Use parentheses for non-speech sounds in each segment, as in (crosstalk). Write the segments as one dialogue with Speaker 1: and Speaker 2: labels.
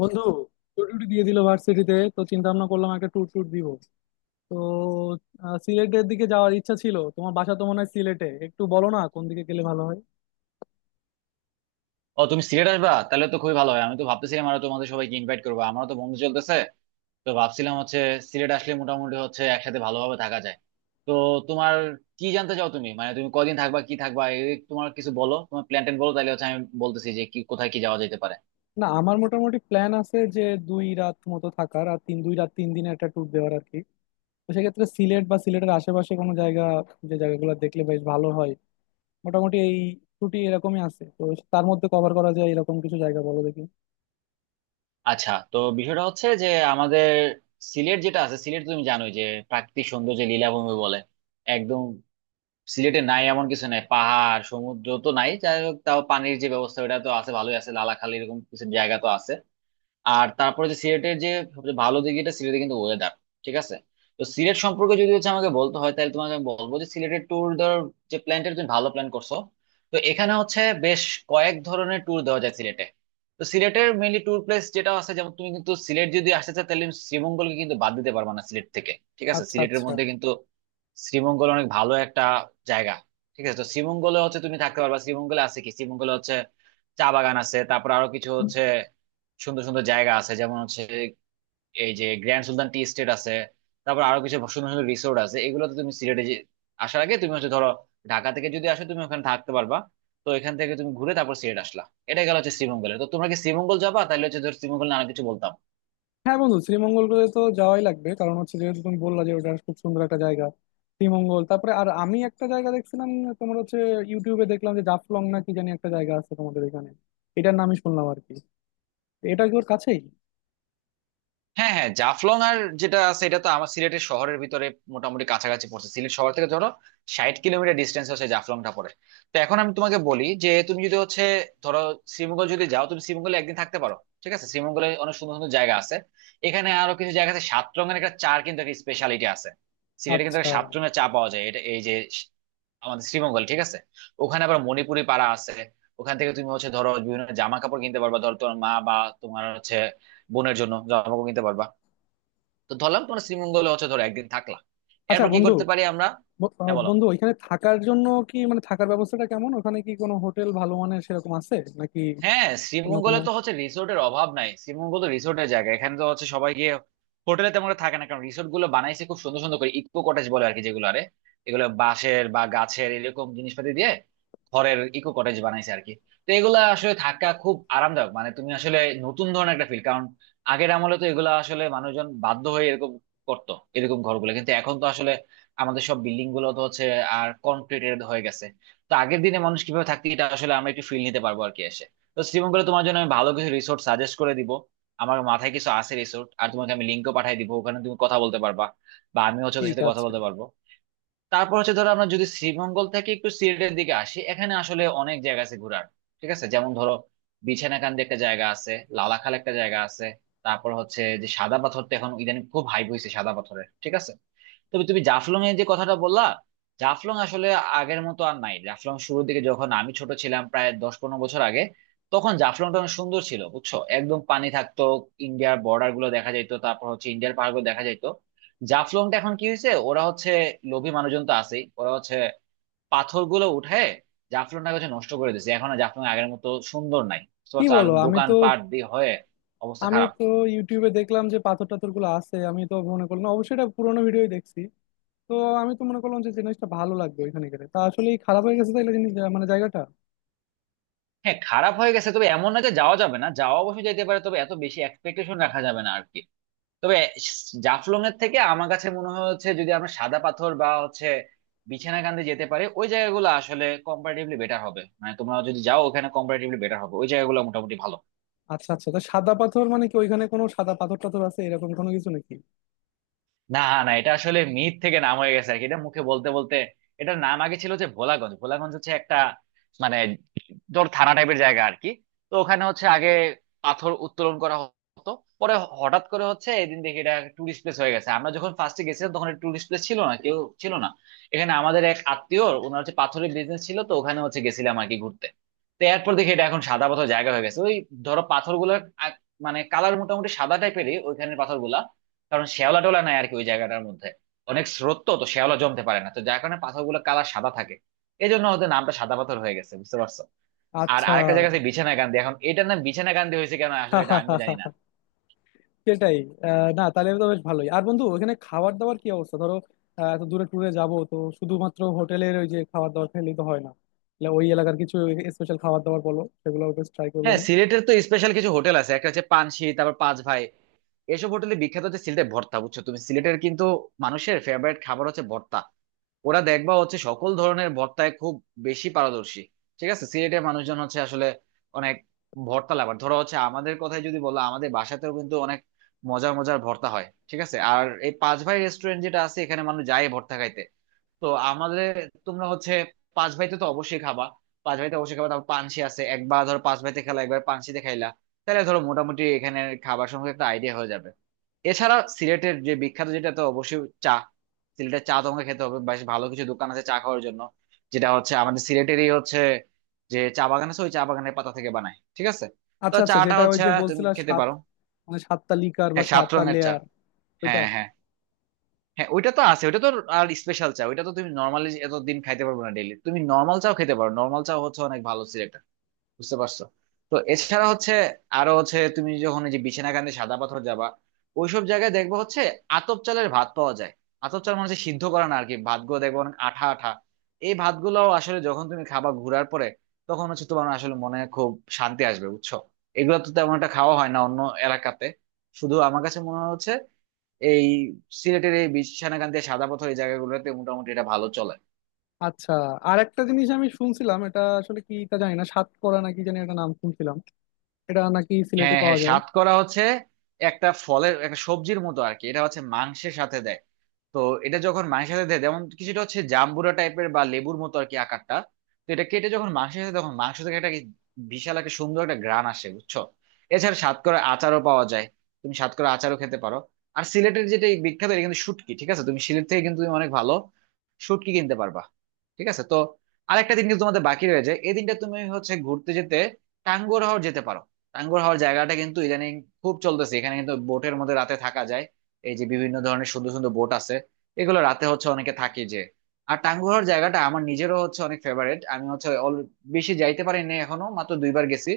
Speaker 1: বন্ধু টুর টুটি দিয়ে দিল ভার্সিটিতে, তো চিন্তা ভাবনা করলাম একটা ট্যুর ট্যুর দিব। তো সিলেটের দিকে যাওয়ার ইচ্ছা ছিল। তোমার বাসা তো মনে হয় সিলেটে, একটু বলো না কোন দিকে গেলে ভালো হয়।
Speaker 2: ও তুমি সিলেট আসবা তাহলে তো খুবই ভালো হয়। আমি তো ভাবতেছিলাম আরো তোমাদের সবাইকে ইনভাইট করবো, আমারও তো বন্ধু চলতেছে তো ভাবছিলাম হচ্ছে সিলেট আসলে মোটামুটি হচ্ছে একসাথে ভালোভাবে থাকা যায়। তো তোমার কি জানতে চাও তুমি, মানে তুমি কদিন থাকবা কি থাকবা এই তোমার কিছু বলো, তোমার প্ল্যান ট্যান বলো তাহলে হচ্ছে আমি বলতেছি যে কি কোথায় কি যাওয়া যেতে পারে।
Speaker 1: না আমার মোটামুটি প্ল্যান আছে যে দুই রাত মতো থাকার, আর দুই রাত তিন দিনের একটা ট্যুর দেওয়ার আর কি। তো সেক্ষেত্রে সিলেট বা সিলেটের আশেপাশে কোনো জায়গা, যে জায়গাগুলো দেখলে বেশ ভালো হয়। মোটামুটি এই ছুটি এরকমই আছে তো, তার মধ্যে কভার করা যায় এরকম কিছু জায়গা বলো দেখি।
Speaker 2: আচ্ছা তো বিষয়টা হচ্ছে যে আমাদের সিলেট যেটা আছে সিলেট তুমি জানোই যে প্রাকৃতিক সৌন্দর্যে লীলাভূমি বলে একদম সিলেটে নাই এমন কিছু নাই, পাহাড় সমুদ্র তো নাই, যাই হোক তাও পানির যে ব্যবস্থা ওটা তো আছে ভালোই আছে, লালাখালি এরকম কিছু জায়গা তো আছে। আর তারপরে যে সিলেটের যে সবচেয়ে ভালো দিক যেটা সিলেটে কিন্তু ওয়েদার ঠিক আছে। তো সিলেট সম্পর্কে যদি হচ্ছে আমাকে বলতে হয় তাহলে তোমাকে আমি বলবো যে সিলেটের ট্যুর ধর, যে প্ল্যানটা তুমি ভালো প্ল্যান করছো। তো এখানে হচ্ছে বেশ কয়েক ধরনের ট্যুর দেওয়া যায় সিলেটে। তো সিলেটের মেইনলি ট্যুর প্লেস যেটা আছে, যেমন তুমি কিন্তু সিলেট যদি আসতে চাও তাহলে তুমি শ্রীমঙ্গলকে কিন্তু বাদ দিতে পারবা না সিলেট থেকে, ঠিক আছে,
Speaker 1: আচ্ছা
Speaker 2: সিলেটের
Speaker 1: আচ্ছা।
Speaker 2: মধ্যে কিন্তু শ্রীমঙ্গল অনেক ভালো একটা জায়গা, ঠিক আছে। তো শ্রীমঙ্গলে হচ্ছে তুমি থাকতে পারবা, শ্রীমঙ্গলে আছে কি, শ্রীমঙ্গলে হচ্ছে চা বাগান আছে, তারপর আরো কিছু হচ্ছে সুন্দর সুন্দর জায়গা আছে, যেমন হচ্ছে এই যে গ্র্যান্ড সুলতান টি এস্টেট আছে, তারপর আরো কিছু সুন্দর সুন্দর রিসোর্ট আছে, এগুলোতে তুমি সিলেটে আসার আগে তুমি হচ্ছে ধরো ঢাকা থেকে যদি আসো তুমি ওখানে থাকতে পারবা। তো এখান থেকে তুমি ঘুরে তারপর সিলেট আসলা। এটা গেল হচ্ছে শ্রীমঙ্গলে। তো তোমরা কি শ্রীমঙ্গল যাবা তাহলে হচ্ছে ধর শ্রীমঙ্গল নিয়ে অনেক কিছু বলতাম।
Speaker 1: হ্যাঁ বন্ধু, শ্রীমঙ্গল করে তো যাওয়াই লাগবে, কারণ হচ্ছে যেহেতু তুমি বললা যে ওটা খুব সুন্দর একটা জায়গা। শ্রীমঙ্গল, তারপরে আর আমি একটা জায়গা দেখছিলাম তোমার হচ্ছে, ইউটিউবে দেখলাম যে জাফলং না কি জানি একটা জায়গা আছে তোমাদের এখানে। এটার নামই শুনলাম আর কি। এটা কি ওর কাছেই?
Speaker 2: হ্যাঁ হ্যাঁ, জাফলং আর যেটা আছে এটা তো আমার সিলেটের শহরের ভিতরে মোটামুটি কাছাকাছি পড়ছে, সিলেট শহর থেকে ধরো 60 কিলোমিটার ডিস্টেন্স হচ্ছে জাফলংটা পড়ে। তো এখন আমি তোমাকে বলি যে তুমি যদি হচ্ছে ধরো শ্রীমঙ্গল যদি যাও তুমি শ্রীমঙ্গলে একদিন থাকতে পারো, ঠিক আছে, শ্রীমঙ্গলে অনেক সুন্দর সুন্দর জায়গা আছে, এখানে আরো কিছু জায়গা আছে, সাত রঙের একটা চার কিন্তু একটা স্পেশালিটি আছে সিলেটে, কিন্তু
Speaker 1: আচ্ছা
Speaker 2: একটা সাত রঙের চা পাওয়া যায়, এটা এই যে আমাদের শ্রীমঙ্গল, ঠিক আছে। ওখানে আবার মণিপুরি পাড়া আছে, ওখান থেকে তুমি হচ্ছে ধরো বিভিন্ন জামা কাপড় কিনতে পারবা, ধরো তোমার মা বা তোমার হচ্ছে বোনের জন্য জামা কাপড় কিনতে পারবা। তো ধরলাম তোমরা শ্রীমঙ্গলে হচ্ছে ধরো একদিন থাকলা,
Speaker 1: আচ্ছা।
Speaker 2: এরপর কি
Speaker 1: বন্ধু,
Speaker 2: করতে পারি আমরা। হ্যাঁ বলো।
Speaker 1: বন্ধু ওইখানে থাকার জন্য কি মানে থাকার ব্যবস্থাটা কেমন? ওখানে কি কোনো হোটেল ভালো মানের সেরকম আছে নাকি
Speaker 2: হ্যাঁ
Speaker 1: অন্য কোনো?
Speaker 2: শ্রীমঙ্গলে তো হচ্ছে রিসোর্টের অভাব নাই, শ্রীমঙ্গল তো রিসোর্টের জায়গা, এখানে তো হচ্ছে সবাই গিয়ে হোটেলে তেমন একটা থাকে না কারণ রিসোর্ট গুলো বানাইছে খুব সুন্দর সুন্দর করে, ইকো কটেজ বলে আর কি যেগুলো, আরে এগুলো বাঁশের বা গাছের এরকম জিনিসপাতি দিয়ে ঘরের ইকো কটেজ বানাইছে আর কি। তো এগুলা আসলে থাকা খুব আরামদায়ক, মানে তুমি আসলে নতুন ধরনের একটা ফিল, কারণ আগের আমলে তো এগুলা আসলে মানুষজন বাধ্য হয়ে এরকম করতো এরকম ঘরগুলো, কিন্তু এখন তো আসলে আমাদের সব বিল্ডিং গুলো তো হচ্ছে আর কনক্রিটেড হয়ে গেছে। তো আগের দিনে মানুষ কিভাবে থাকতো এটা আসলে আমরা একটু ফিল নিতে পারবো আর কি। তো শ্রীমঙ্গলে তোমার জন্য আমি ভালো কিছু রিসোর্ট সাজেস্ট করে দিব, আমার মাথায় কিছু আছে রিসোর্ট, আর তোমাকে আমি লিঙ্কও পাঠিয়ে দিব, ওখানে তুমি কথা বলতে পারবা বা আমি হচ্ছে ওদের
Speaker 1: ঠিক
Speaker 2: সাথে কথা
Speaker 1: আছে।
Speaker 2: বলতে পারবো। তারপর হচ্ছে ধরো আমরা যদি শ্রীমঙ্গল থেকে একটু সিলেটের দিকে আসি, এখানে আসলে অনেক জায়গা আছে ঘোরার, ঠিক আছে, যেমন ধরো বিছানাকান্দি একটা জায়গা আছে, লালাখাল একটা জায়গা আছে, তারপর হচ্ছে যে সাদা পাথরটা এখন ইদানিং খুব হাইপ হয়েছে সাদা পাথরের, ঠিক আছে। তবে তুমি জাফলং এর যে কথাটা বললা, জাফলং আসলে আগের মতো আর নাই। জাফলং শুরুর দিকে যখন আমি ছোট ছিলাম, প্রায় 10-15 বছর আগে, তখন জাফলংটা অনেক সুন্দর ছিল, বুঝছো, একদম পানি থাকতো, ইন্ডিয়ার বর্ডার গুলো দেখা যাইতো, তারপর হচ্ছে ইন্ডিয়ার পাহাড় গুলো দেখা যাইতো। জাফলংটা এখন কি হয়েছে, ওরা হচ্ছে লোভী মানুষজন তো আছেই, ওরা হচ্ছে পাথর গুলো উঠে জাফলংটাকে হচ্ছে নষ্ট করে দিয়েছে, এখন আর জাফলং আগের মতো সুন্দর নাই, বুঝতে
Speaker 1: কি
Speaker 2: পারছো? আর
Speaker 1: বলো! আমি তো
Speaker 2: দোকানপাট দিয়ে হয়ে অবস্থা
Speaker 1: আমি
Speaker 2: খারাপ।
Speaker 1: তো ইউটিউবে দেখলাম যে পাথর টাথর গুলো আছে, আমি তো মনে করলাম অবশ্যই এটা পুরোনো ভিডিওই দেখছি। তো আমি তো মনে করলাম যে জিনিসটা ভালো লাগবে ওইখানে গেলে, তা আসলেই খারাপ হয়ে গেছে তাইলে জিনিস মানে জায়গাটা।
Speaker 2: হ্যাঁ খারাপ হয়ে গেছে, তবে এমন না যে যাওয়া যাবে না, যাওয়া অবশ্যই যেতে পারে, তবে এত বেশি এক্সপেকটেশন রাখা যাবে না আর কি। তবে জাফলং এর থেকে আমার কাছে মনে হচ্ছে যদি আমরা সাদা পাথর বা হচ্ছে বিছানাকান্দি যেতে পারি, ওই জায়গাগুলো আসলে কম্পারেটিভলি বেটার হবে, মানে তোমরা যদি যাও ওখানে কম্পারেটিভলি বেটার হবে, ওই জায়গাগুলো মোটামুটি ভালো।
Speaker 1: আচ্ছা আচ্ছা, তা সাদা পাথর মানে কি ওইখানে কোনো সাদা পাথর টাথর আছে এরকম কোনো কিছু নাকি?
Speaker 2: না, না এটা আসলে মিথ থেকে নাম হয়ে গেছে আর কি, এটা মুখে বলতে বলতে। এটার নাম আগে ছিল যে ভোলাগঞ্জ, ভোলাগঞ্জ হচ্ছে একটা মানে ধর থানা টাইপের জায়গা আর কি। তো ওখানে হচ্ছে আগে পাথর উত্তোলন করা হতো, পরে হঠাৎ করে হচ্ছে এদিন দেখি এটা টুরিস্ট প্লেস হয়ে গেছে। আমরা যখন ফার্স্টে গেছিলাম তখন টুরিস্ট প্লেস ছিল না, কেউ ছিল না, এখানে আমাদের এক আত্মীয় ওনার হচ্ছে পাথরের বিজনেস ছিল, তো ওখানে হচ্ছে গেছিলাম আর কি ঘুরতে। তো এরপর দেখি এটা এখন সাদা পাথর জায়গা হয়ে গেছে, ওই ধরো পাথরগুলো মানে কালার মোটামুটি সাদা টাইপেরই ওইখানের পাথরগুলা, কারণ শ্যাওলা টোলা নাই আর কি ওই জায়গাটার মধ্যে, অনেক স্রোত তো তো শ্যাওলা জমতে পারে না, তো যার কারণে পাথরগুলো কালার সাদা থাকে, এই জন্য ওদের নামটা সাদা পাথর হয়ে গেছে, বুঝতে পারছো। আর
Speaker 1: আচ্ছা।
Speaker 2: আরেকটা জায়গা আছে বিছানা গান্ধী, এখন এটার নাম বিছানা গান্ধী হয়েছে কেন আসলে এটা আমিও জানি না।
Speaker 1: (laughs) সেটাই। আহ, না, তাহলে তো বেশ ভালোই। আর বন্ধু, ওখানে খাবার দাবার কি অবস্থা, ধরো এত দূরে ট্যুরে যাব তো শুধুমাত্র হোটেলের ওই যে খাবার দাবার খেলেই তো হয় না। তাহলে ওই এলাকার কিছু স্পেশাল খাবার দাবার বলো, সেগুলো বেশ ট্রাই করবো
Speaker 2: হ্যাঁ
Speaker 1: না?
Speaker 2: সিলেটের তো স্পেশাল কিছু হোটেল আছে, একটা হচ্ছে পানসি, তারপর পাঁচ ভাই। এসব হোটেলে বিখ্যাত হচ্ছে সিলেটের ভর্তা, বুঝছো, তুমি সিলেটের কিন্তু মানুষের ফেভারিট খাবার হচ্ছে ভর্তা, ওরা দেখবা হচ্ছে সকল ধরনের ভর্তায় খুব বেশি পারদর্শী, ঠিক আছে। সিলেটের মানুষজন হচ্ছে আসলে অনেক ভর্তা লাভার, ধরো হচ্ছে আমাদের কথাই যদি বলো আমাদের বাসাতেও কিন্তু অনেক মজার মজার ভর্তা হয়, ঠিক আছে, আর এই পাঁচ ভাই রেস্টুরেন্ট যেটা আছে এখানে মানুষ যায় ভর্তা খাইতে। তো আমাদের তোমরা হচ্ছে পাঁচ ভাইতে তো অবশ্যই খাবা, পাঁচ ভাইতে অবশ্যই খাবা, তারপর পানসি আছে, একবার ধরো পাঁচ ভাইতে খেলা একবার পানসিতে খাইলা, তাহলে ধরো মোটামুটি এখানে খাবার সম্পর্কে একটা আইডিয়া হয়ে যাবে। এছাড়া সিলেটের যে বিখ্যাত যেটা তো অবশ্যই চা, সিলেটের চা তোমাকে খেতে হবে, বেশ ভালো কিছু দোকান আছে চা খাওয়ার জন্য, যেটা হচ্ছে আমাদের সিলেটেরই হচ্ছে যে চা বাগান আছে ওই চা বাগানের পাতা থেকে বানায়, ঠিক আছে, তো
Speaker 1: আচ্ছা আচ্ছা,
Speaker 2: চাটা
Speaker 1: যেটা ওই
Speaker 2: হচ্ছে
Speaker 1: যে
Speaker 2: তুমি
Speaker 1: বলছিলা
Speaker 2: খেতে
Speaker 1: সাত,
Speaker 2: পারো।
Speaker 1: মানে সাতটা লিকার বা
Speaker 2: হ্যাঁ সাত
Speaker 1: সাতটা
Speaker 2: রঙের চা।
Speaker 1: লেয়ার? ওইটা।
Speaker 2: হ্যাঁ হ্যাঁ হ্যাঁ, ওইটা তো আছে ওইটা তো। আর স্পেশাল চা ওইটা তো তুমি নর্মালি এতদিন খাইতে পারবে না, ডেইলি তুমি নর্মাল চাও খেতে পারো, নর্মাল চা হচ্ছে অনেক ভালো সিলেক্টর, বুঝতে পারছো। তো এছাড়া হচ্ছে আরো হচ্ছে তুমি যখন এই যে বিছনাকান্দি সাদা পাথর যাবা, ওইসব জায়গায় দেখবো হচ্ছে আতপ চালের ভাত পাওয়া যায়, আতপ চাল মানে হচ্ছে সিদ্ধ করা না আর কি, ভাতগুলো দেখবো অনেক আঠা আঠা, এই ভাতগুলো আসলে যখন তুমি খাবা ঘুরার পরে তখন হচ্ছে তোমার আসলে মনে খুব শান্তি আসবে, বুঝছো, এগুলো তো তেমন একটা খাওয়া হয় না অন্য এলাকাতে, শুধু আমার কাছে মনে হচ্ছে এই সিলেটের এই বিছনাকান্দি সাদা পাথর এই জায়গাগুলোতে মোটামুটি এটা ভালো চলে।
Speaker 1: আচ্ছা। আর একটা জিনিস আমি শুনছিলাম, এটা আসলে কি তা জানি না, সাতকরা নাকি জানি একটা নাম শুনছিলাম। এটা নাকি সিলেটে
Speaker 2: হ্যাঁ
Speaker 1: পাওয়া
Speaker 2: হ্যাঁ,
Speaker 1: যায়?
Speaker 2: সাতকরা হচ্ছে একটা ফলের একটা সবজির মতো আর কি, এটা হচ্ছে মাংসের সাথে দেয়। তো এটা যখন মাংসের সাথে দেয় যেমন কিছুটা হচ্ছে জাম্বুরা টাইপের বা লেবুর মতো আর কি আকারটা, তো এটা কেটে যখন মাংসের সাথে তখন মাংস থেকে একটা বিশাল একটা সুন্দর একটা গ্রান আসে, বুঝছো। এছাড়া সাতকরা আচারও পাওয়া যায়, তুমি সাতকরা আচারও খেতে পারো। আর সিলেটের যেটা এই বিখ্যাত এটা কিন্তু শুটকি, ঠিক আছে, তুমি সিলেট থেকে কিন্তু তুমি অনেক ভালো শুটকি কিনতে পারবা, ঠিক আছে। তো আরেকটা দিন কিন্তু তোমাদের বাকি রয়েছে, এই দিনটা তুমি হচ্ছে ঘুরতে যেতে টাঙ্গুয়ার হাওর যেতে পারো, টাঙ্গুয়ার হাওর জায়গাটা কিন্তু ইদানিং খুব চলতেছে, এখানে কিন্তু বোটের মধ্যে রাতে থাকা যায়, এই যে বিভিন্ন ধরনের সুন্দর সুন্দর বোট আছে এগুলো রাতে হচ্ছে অনেকে থাকি যে। আর টাঙ্গুয়ার জায়গাটা আমার নিজেরও হচ্ছে অনেক ফেভারিট, আমি হচ্ছে বেশি যাইতে পারিনি এখনো, মাত্র 2 বার গেছি।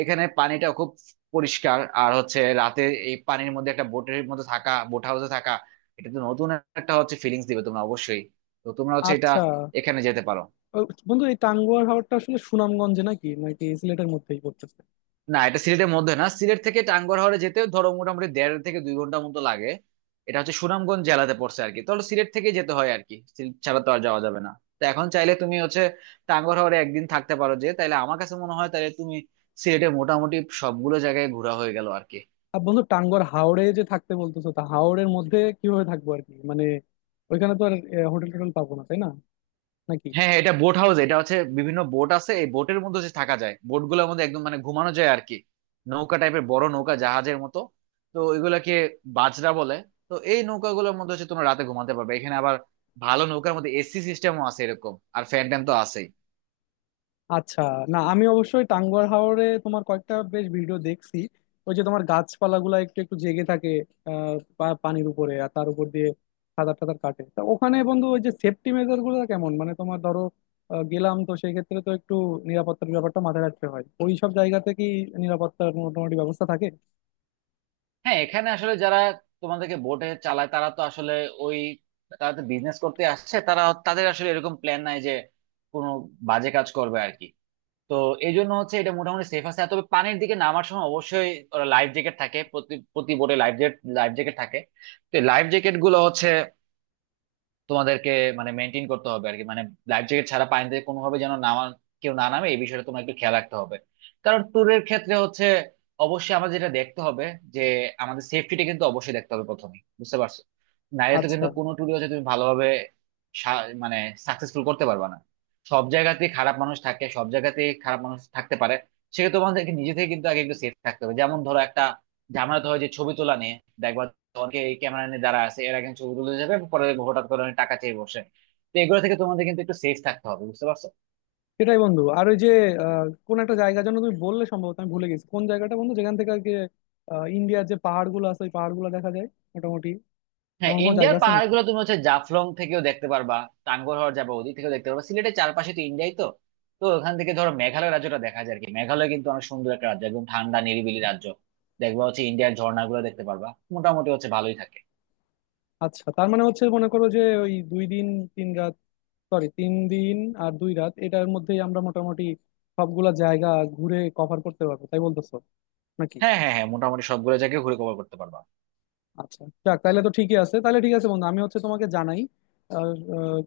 Speaker 2: এখানে পানিটা খুব পরিষ্কার, আর হচ্ছে রাতে এই পানির মধ্যে একটা বোটের মধ্যে থাকা বোট হাউসে থাকা এটা তো নতুন একটা হচ্ছে ফিলিংস দিবে তোমরা অবশ্যই, তো তোমরা হচ্ছে এটা
Speaker 1: আচ্ছা।
Speaker 2: এখানে যেতে পারো।
Speaker 1: ও, বন্ধু এই টাঙ্গুয়ার হাওরটা আসলে সুনামগঞ্জে নাকি নাকি সিলেটের মধ্যেই পড়তেছে?
Speaker 2: না এটা সিলেটের মধ্যে না, সিলেট থেকে টাঙ্গুয়ার হাওরে যেতে ধরো মোটামুটি দেড় থেকে 2 ঘন্টা মতো লাগে, এটা হচ্ছে সুনামগঞ্জ জেলাতে পড়ছে আর কি, তাহলে সিলেট থেকে যেতে হয় আর কি, সিলেট ছাড়া তো আর যাওয়া যাবে না। তো এখন চাইলে তুমি হচ্ছে টাঙ্গুয়ার হাওরে একদিন থাকতে পারো, যে তাইলে আমার কাছে মনে হয় তাহলে তুমি সিলেটে মোটামুটি সবগুলো জায়গায় ঘোরা হয়ে গেল আর কি।
Speaker 1: আর বন্ধু, টাঙ্গুয়ার হাওরে যে থাকতে বলতেছো, তা হাওরের মধ্যে কিভাবে থাকবো আর কি, মানে ওইখানে তো আর হোটেল টোটেল পাবো না তাই না, নাকি?
Speaker 2: হ্যাঁ হ্যাঁ, এটা বোট হাউস, এটা হচ্ছে বিভিন্ন বোট আছে এই বোটের মধ্যে হচ্ছে থাকা যায়, বোট গুলোর মধ্যে একদম মানে ঘুমানো যায় আর কি, নৌকা টাইপের বড় নৌকা জাহাজের মতো, তো ওইগুলাকে বাজরা বলে। তো এই নৌকাগুলোর মধ্যে হচ্ছে তোমরা রাতে ঘুমাতে পারবে, এখানে আবার ভালো নৌকার মধ্যে এসি সিস্টেমও আছে এরকম, আর ফ্যান ট্যান তো আছেই।
Speaker 1: আচ্ছা। না আমি অবশ্যই টাঙ্গুয়ার হাওরে তোমার কয়েকটা বেশ ভিডিও দেখছি। ওই যে তোমার গাছপালাগুলা একটু একটু জেগে থাকে পানির উপরে, আর তার উপর দিয়ে সাঁতার টাতার কাটে। তা ওখানে বন্ধু, ওই যে সেফটি মেজার গুলো কেমন? মানে তোমার ধরো গেলাম, তো সেই ক্ষেত্রে তো একটু নিরাপত্তার ব্যাপারটা মাথায় রাখতে হয়। ওই সব জায়গাতে কি নিরাপত্তার মোটামুটি ব্যবস্থা থাকে?
Speaker 2: হ্যাঁ এখানে আসলে যারা তোমাদেরকে বোটে চালায় তারা তো আসলে ওই, তারা তো বিজনেস করতে আসছে, তারা তাদের আসলে এরকম প্ল্যান নাই যে কোনো বাজে কাজ করবে আর কি, তো এই জন্য হচ্ছে এটা মোটামুটি সেফ আছে। আর তবে পানির দিকে নামার সময় অবশ্যই লাইফ জ্যাকেট থাকে, প্রতি প্রতি বোটে লাইফ জ্যাকেট থাকে, তো লাইফ জ্যাকেট গুলো হচ্ছে তোমাদেরকে মানে মেনটেন করতে হবে আর কি, মানে লাইফ জ্যাকেট ছাড়া পানিতে কোনোভাবে যেন নামা কেউ না নামে এই বিষয়টা তোমার একটু খেয়াল রাখতে হবে, কারণ ট্যুরের ক্ষেত্রে হচ্ছে অবশ্যই আমাদের যেটা দেখতে হবে যে আমাদের সেফটিটা কিন্তু অবশ্যই দেখতে হবে প্রথমে, বুঝতে পারছো, নাহলে তো
Speaker 1: আচ্ছা
Speaker 2: কিন্তু কোনো ট্যুরে হচ্ছে তুমি ভালোভাবে মানে সাকসেসফুল করতে পারবে না। সব জায়গাতেই খারাপ মানুষ থাকে, সব জায়গাতেই খারাপ মানুষ থাকতে পারে, সেক্ষেত্রে তোমাদেরকে নিজে থেকে কিন্তু আগে একটু সেফ থাকতে হবে, যেমন ধরো একটা ঝামেলা তো হয় যে ছবি তোলা নিয়ে, দেখবা অনেকে এই ক্যামেরা নিয়ে দাঁড়া আছে, এরা কিন্তু ছবি তুলে যাবে, পরে দেখবো হঠাৎ করে অনেক টাকা চেয়ে বসে, তো এগুলো থেকে তোমাদের কিন্তু একটু সেফ থাকতে হবে, বুঝতে পারছো।
Speaker 1: সেটাই বন্ধু। আর ওই যে কোন একটা জায়গার জন্য তুমি বললে, সম্ভবত আমি ভুলে গেছি কোন জায়গাটা বন্ধু, যেখান থেকে আর কি ইন্ডিয়ার যে পাহাড়গুলো আছে ওই পাহাড়গুলো দেখা যায় মোটামুটি।
Speaker 2: হ্যাঁ
Speaker 1: এমন কোনো
Speaker 2: ইন্ডিয়ার
Speaker 1: জায়গা আছে
Speaker 2: পাহাড়
Speaker 1: নাকি?
Speaker 2: গুলো তুমি হচ্ছে জাফলং থেকেও দেখতে পারবা, টাঙ্গুয়ার যাবে ওদিক থেকেও দেখতে পারবা, সিলেটের চারপাশে তো ইন্ডিয়াই তো, তো ওখান থেকে ধরো মেঘালয় রাজ্যটা দেখা যায় আর কি, মেঘালয় কিন্তু অনেক সুন্দর একটা রাজ্য একদম ঠান্ডা নিরিবিলি রাজ্য, দেখবা হচ্ছে ইন্ডিয়ার ঝর্ণাগুলো দেখতে পারবা, মোটামুটি হচ্ছে ভালোই থাকে।
Speaker 1: আচ্ছা, তার মানে হচ্ছে মনে করো যে ওই দুই দিন তিন রাত, সরি তিন দিন আর দুই রাত, এটার মধ্যেই আমরা মোটামুটি সবগুলা জায়গা ঘুরে কভার করতে পারবো তাই বলতেছো নাকি?
Speaker 2: হ্যাঁ হ্যাঁ হ্যাঁ, মোটামুটি সবগুলো জায়গায় ঘুরে কভার করতে পারবা,
Speaker 1: আচ্ছা যাক, তাহলে তো ঠিকই আছে। তাহলে ঠিক আছে বন্ধু, আমি হচ্ছে তোমাকে জানাই আর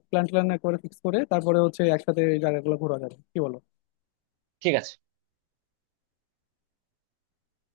Speaker 1: প্ল্যান ট্যান করে ফিক্স করে তারপরে হচ্ছে একসাথে এই জায়গাগুলো ঘোরা যাবে, কি বলো?
Speaker 2: ঠিক আছে।